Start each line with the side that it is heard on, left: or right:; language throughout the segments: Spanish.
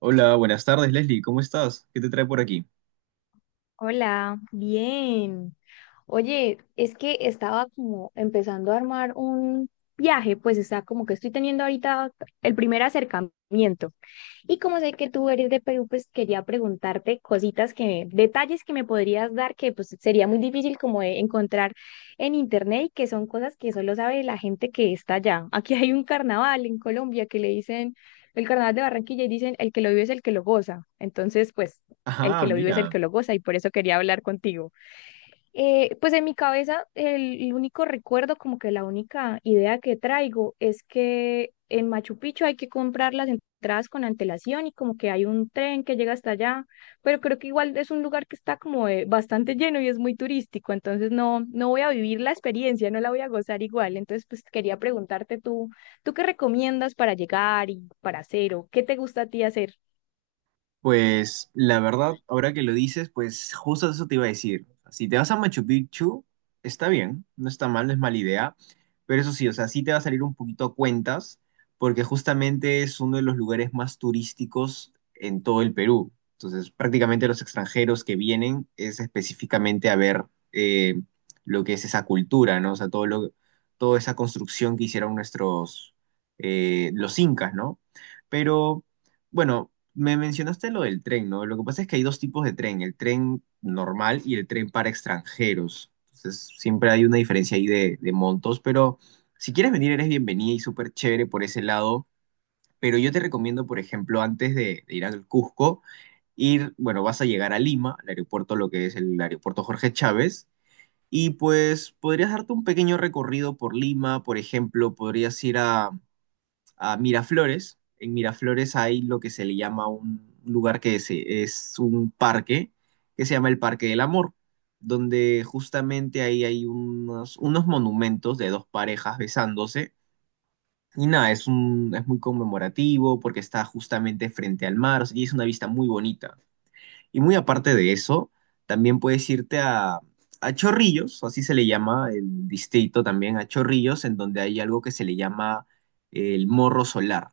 right: Hola, buenas tardes, Leslie, ¿cómo estás? ¿Qué te trae por aquí?
left: Hola, bien. Oye, es que estaba como empezando a armar un viaje, pues está como que estoy teniendo ahorita el primer acercamiento. Y como sé que tú eres de Perú, pues quería preguntarte cositas que, detalles que me podrías dar que pues sería muy difícil como de encontrar en internet y que son cosas que solo sabe la gente que está allá. Aquí hay un carnaval en Colombia que le dicen el carnaval de Barranquilla y dicen el que lo vive es el que lo goza. Entonces, pues el
right: Ajá,
left: que lo vive es el
right: mira.
left: que lo goza y por eso quería hablar contigo. Pues en mi cabeza el único recuerdo, como que la única idea que traigo es que en Machu Picchu hay que comprar las entradas con antelación y como que hay un tren que llega hasta allá, pero creo que igual es un lugar que está como bastante lleno y es muy turístico, entonces no, no voy a vivir la experiencia, no la voy a gozar igual, entonces pues quería preguntarte tú, ¿tú qué recomiendas para llegar y para hacer o qué te gusta a ti hacer?
right: Pues la verdad, ahora que lo dices, pues justo eso te iba a decir. Si te vas a Machu Picchu, está bien, no está mal, no es mala idea, pero eso sí, o sea, sí te va a salir un poquito a cuentas, porque justamente es uno de los lugares más turísticos en todo el Perú. Entonces, prácticamente los extranjeros que vienen es específicamente a ver eh, lo que es esa cultura, ¿no? O sea, toda esa construcción que hicieron los incas, ¿no? Pero... Bueno, me mencionaste lo del tren, ¿no? Lo que pasa es que hay dos tipos de tren, el tren normal y el tren para extranjeros. Entonces, siempre hay una diferencia ahí de montos, pero si quieres venir, eres bienvenida y súper chévere por ese lado. Pero yo te recomiendo, por ejemplo, antes de ir al Cusco, ir, bueno, vas a llegar a Lima, al aeropuerto, lo que es el aeropuerto Jorge Chávez, y pues podrías darte un pequeño recorrido por Lima, por ejemplo, podrías ir a Miraflores. En Miraflores hay lo que se le llama un lugar es un parque, que se llama el Parque del Amor, donde justamente ahí hay unos monumentos de dos parejas besándose. Y nada, es muy conmemorativo porque está justamente frente al mar, o sea, y es una vista muy bonita. Y muy aparte de eso, también a Chorrillos, así se le llama el distrito también, a Chorrillos, en donde hay algo que se le llama el Morro Solar.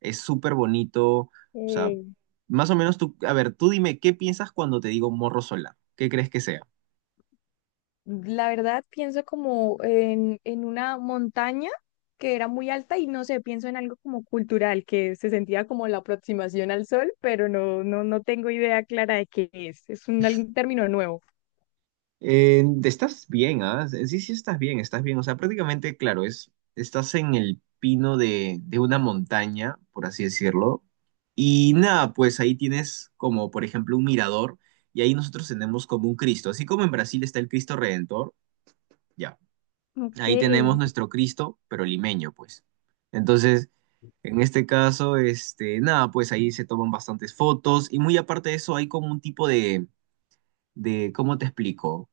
right: Es súper bonito. O sea,
left: Ok.
right: más o menos tú, a ver, tú dime, ¿qué piensas cuando te digo morro solar? ¿Qué crees que sea?
left: La verdad, pienso como en una montaña que era muy alta y no sé, pienso en algo como cultural, que se sentía como la aproximación al sol, pero no, no, no tengo idea clara de qué es. Es un, algún término nuevo.
right: Estás bien, ¿ah? Sí, sí, estás bien, estás bien. O sea, prácticamente, claro, es, estás en el pino de una montaña, por así decirlo. Y nada, pues ahí tienes como, por ejemplo, un mirador y ahí nosotros tenemos como un Cristo. Así como en Brasil está el Cristo Redentor, ya.
left: Ok,
right: Ahí tenemos nuestro Cristo, pero limeño, pues. Entonces, en este caso, este, nada, pues ahí se toman bastantes fotos y muy aparte de eso hay como un tipo de, ¿cómo te explico?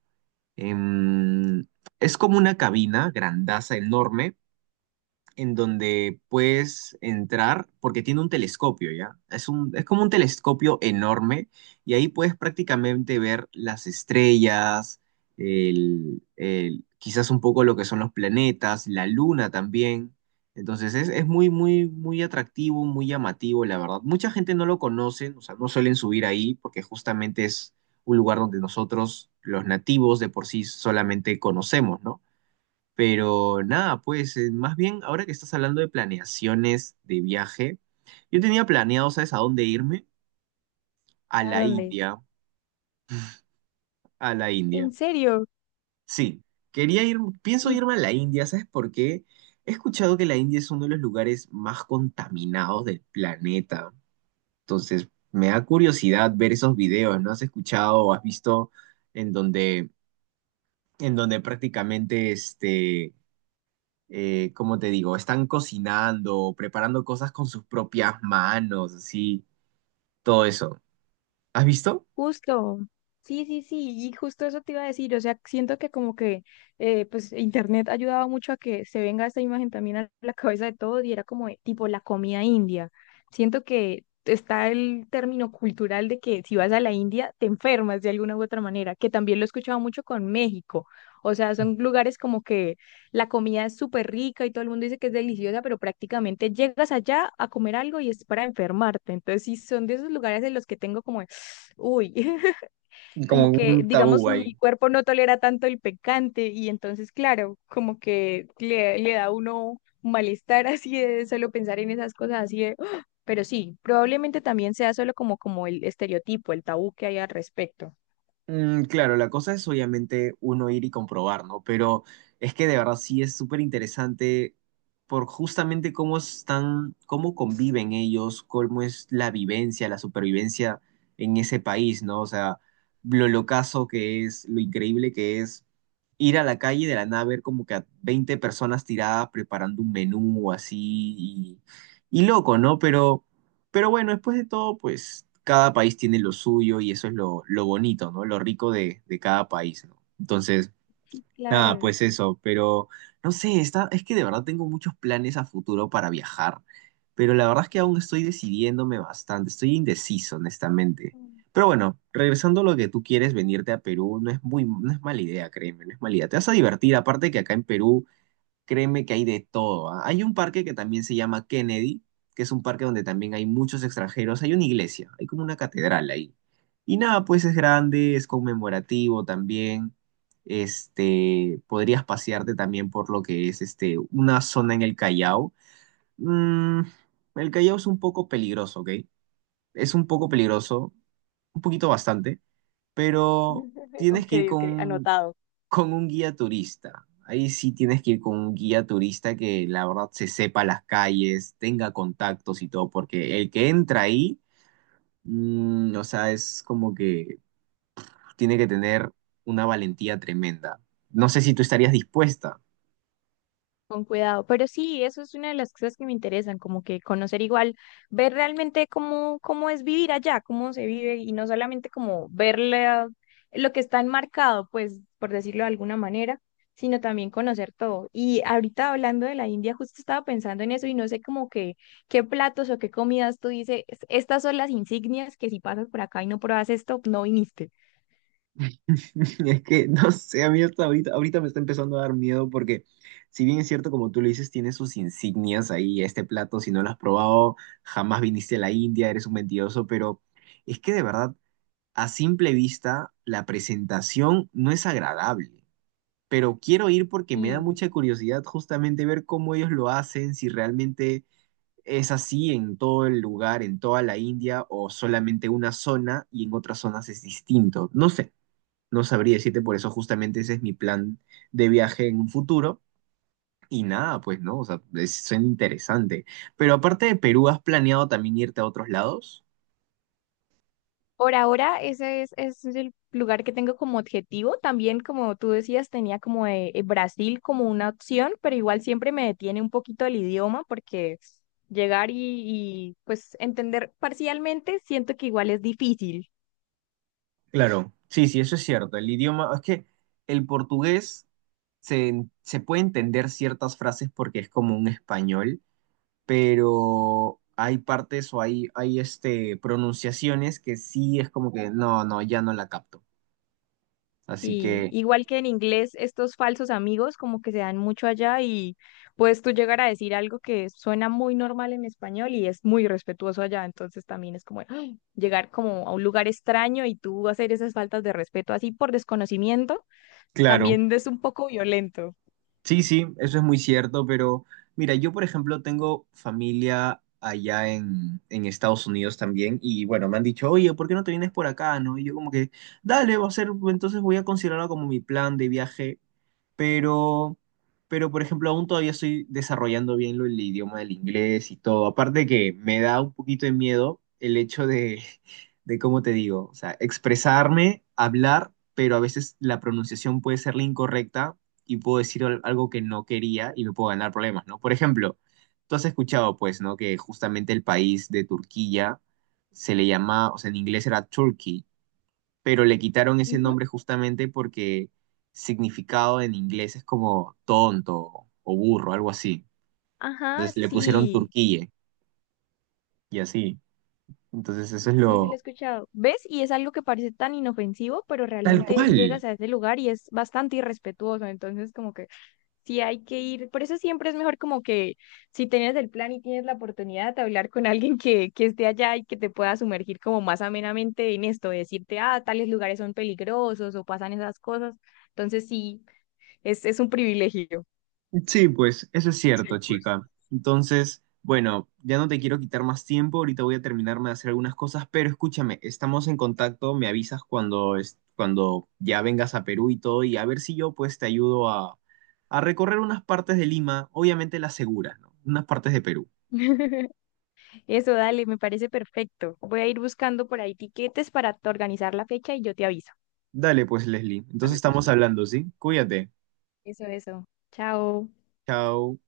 right: Em, es como una cabina grandaza, enorme, en donde puedes entrar porque tiene un telescopio, ¿ya? Es como un telescopio enorme y ahí puedes prácticamente ver las estrellas, quizás un poco lo que son los planetas, la luna también. Entonces es muy, muy, muy atractivo, muy llamativo, la verdad. Mucha gente no lo conoce, o sea, no suelen subir ahí porque justamente es un lugar donde nosotros, los nativos, de por sí solamente conocemos, ¿no? Pero nada, pues más bien ahora que estás hablando de planeaciones de viaje, yo tenía planeado, ¿sabes a dónde irme? A
left: ¿a
right: la
left: dónde?
right: India, a la India.
left: ¿En serio?
right: Sí, quería ir, pienso
left: Y.
right: irme a la India, ¿sabes por qué? He escuchado que la India es uno de los lugares más contaminados del planeta. Entonces, me da curiosidad ver esos videos, ¿no? ¿Has escuchado o has visto en donde, en donde prácticamente como te digo, están cocinando, preparando cosas con sus propias manos, así, todo eso. ¿Has visto?
left: Justo, sí, sí, sí, y justo eso te iba a decir, o sea, siento que como que pues internet ayudaba mucho a que se venga esta imagen también a la cabeza de todos y era como de, tipo la comida india. Siento que está el término cultural de que si vas a la India te enfermas de alguna u otra manera, que también lo he escuchado mucho con México. O sea, son lugares como que la comida es súper rica y todo el mundo dice que es deliciosa, pero prácticamente llegas allá a comer algo y es para enfermarte. Entonces, sí, son de esos lugares en los que tengo como uy,
right: Como
left: como que,
right: un
left: digamos,
right: tabú
left: mi
right: ahí.
left: cuerpo no tolera tanto el picante y entonces, claro, como que le da a uno un malestar así de solo pensar en esas cosas así de, "Ah", pero sí, probablemente también sea solo como, como el estereotipo, el tabú que hay al respecto.
right: Mm, claro, la cosa es obviamente uno ir y comprobar, ¿no? Pero es que de verdad sí es súper interesante por justamente cómo están, cómo conviven ellos, cómo es la vivencia, la supervivencia en ese país, ¿no? O sea, lo locazo que es, lo increíble que es ir a la calle y de la nada ver como que a 20 personas tiradas preparando un menú así y, y loco, ¿no? Pero bueno, después de todo, pues cada país tiene lo suyo y eso es lo bonito, ¿no? Lo rico de cada país, ¿no? Entonces,
left: Sí,
right: nada,
left: claro.
right: pues eso, pero no sé, está, es que de verdad tengo muchos planes a futuro para viajar, pero la verdad es que aún estoy decidiéndome bastante, estoy indeciso, honestamente. Pero bueno, regresando a lo que tú quieres, venirte a Perú no es muy, no es mala idea, créeme, no es mala idea. Te vas a divertir, aparte que acá en Perú créeme que hay de todo, ¿ah? Hay un parque que también se llama Kennedy, que es un parque donde también hay muchos extranjeros. Hay una iglesia, hay como una catedral ahí. Y nada, pues es grande, es conmemorativo también. Este, podrías pasearte también por lo que es este, una zona en el Callao. Mm, el Callao es un poco peligroso, ¿ok? Es un poco peligroso, un poquito bastante, pero tienes
left: Ok,
right: que ir
left: ok, anotado.
right: con un guía turista. Ahí sí tienes que ir con un guía turista que la verdad se sepa las calles, tenga contactos y todo, porque el que entra ahí, mm, o sea, es como que tiene que tener una valentía tremenda. No sé si tú estarías dispuesta.
left: Con cuidado, pero sí, eso es una de las cosas que me interesan, como que conocer igual, ver realmente cómo, cómo es vivir allá, cómo se vive y no solamente como ver la- lo que está enmarcado, pues por decirlo de alguna manera, sino también conocer todo. Y ahorita hablando de la India, justo estaba pensando en eso y no sé como que qué platos o qué comidas tú dices, estas son las insignias que si pasas por acá y no pruebas esto, no viniste.
right: Es que, no sé, a mí hasta ahorita, ahorita me está empezando a dar miedo porque, si bien es cierto, como tú lo dices, tiene sus insignias ahí, este plato, si no lo has probado, jamás viniste a la India, eres un mentiroso, pero es que de verdad a simple vista, la presentación no es agradable, pero quiero ir porque me da mucha curiosidad justamente ver cómo ellos lo hacen, si realmente es así en todo el lugar, en toda la India, o solamente una zona y en otras zonas es distinto. No sé, no sabría decirte, por eso justamente ese es mi plan de viaje en un futuro. Y nada, pues no, o sea, es, suena interesante. Pero aparte de Perú, ¿has planeado también irte a otros lados?
left: Por ahora, ese es el lugar que tengo como objetivo. También, como tú decías, tenía como Brasil como una opción, pero igual siempre me detiene un poquito el idioma porque llegar pues entender parcialmente siento que igual es difícil.
right: Claro, sí, sí, eso es cierto. El idioma, es que el portugués se puede entender ciertas frases porque es como un español, pero hay partes o hay pronunciaciones que sí es como que no, no, ya no la capto. Así
left: Sí,
right: que,
left: igual que en inglés, estos falsos amigos como que se dan mucho allá y puedes tú llegar a decir algo que suena muy normal en español y es muy respetuoso allá, entonces también es como ¡ay! Llegar como a un lugar extraño y tú hacer esas faltas de respeto así por desconocimiento,
right: claro,
left: también es un poco violento.
right: sí, sí, eso es muy cierto, pero mira, yo por ejemplo tengo familia allá en Estados Unidos también y bueno, me han dicho, oye, ¿por qué no te vienes por acá, no? Y yo como que, dale, va a ser, entonces voy a considerarlo como mi plan de viaje pero, pero por ejemplo, aún todavía estoy desarrollando bien el idioma del inglés y todo. Aparte que me da un poquito de miedo el hecho de, de cómo te digo, o sea, expresarme, hablar, pero a veces la pronunciación puede ser la incorrecta y puedo decir algo que no quería y me puedo ganar problemas, ¿no? Por ejemplo, tú has escuchado, pues, ¿no? Que justamente el país de Turquía se le llama, o sea, en inglés era Turkey pero le quitaron ese
left: Ujú.
right: nombre justamente porque significado en inglés es como tonto o burro, algo así.
left: Ajá,
right: Entonces le pusieron
left: sí.
right: Turquille y así. Entonces eso es
left: Sí, sí lo he
right: lo...
left: escuchado. ¿Ves? Y es algo que parece tan inofensivo, pero
right: Tal
left: realmente
right: cual,
left: llegas a ese lugar y es bastante irrespetuoso. Entonces, como que sí hay que ir. Por eso siempre es mejor como que si tienes el plan y tienes la oportunidad de hablar con alguien que esté allá y que te pueda sumergir como más amenamente en esto, de decirte, ah, tales lugares son peligrosos o pasan esas cosas. Entonces, sí, es un privilegio.
right: sí, pues eso es cierto, chica. Entonces, bueno, ya no te quiero quitar más tiempo, ahorita voy a terminarme de hacer algunas cosas, pero escúchame, estamos en contacto, me avisas cuando, cuando ya vengas a Perú y todo, y a ver si yo pues te ayudo a recorrer unas partes de Lima, obviamente las seguras, ¿no? Unas partes de Perú.
left: Eso, dale, me parece perfecto. Voy a ir buscando por ahí tiquetes para t- organizar la fecha y yo te aviso.
right: Dale pues, Leslie. Entonces estamos hablando, ¿sí? Cuídate.
left: Eso, eso. Chao.
right: Chao.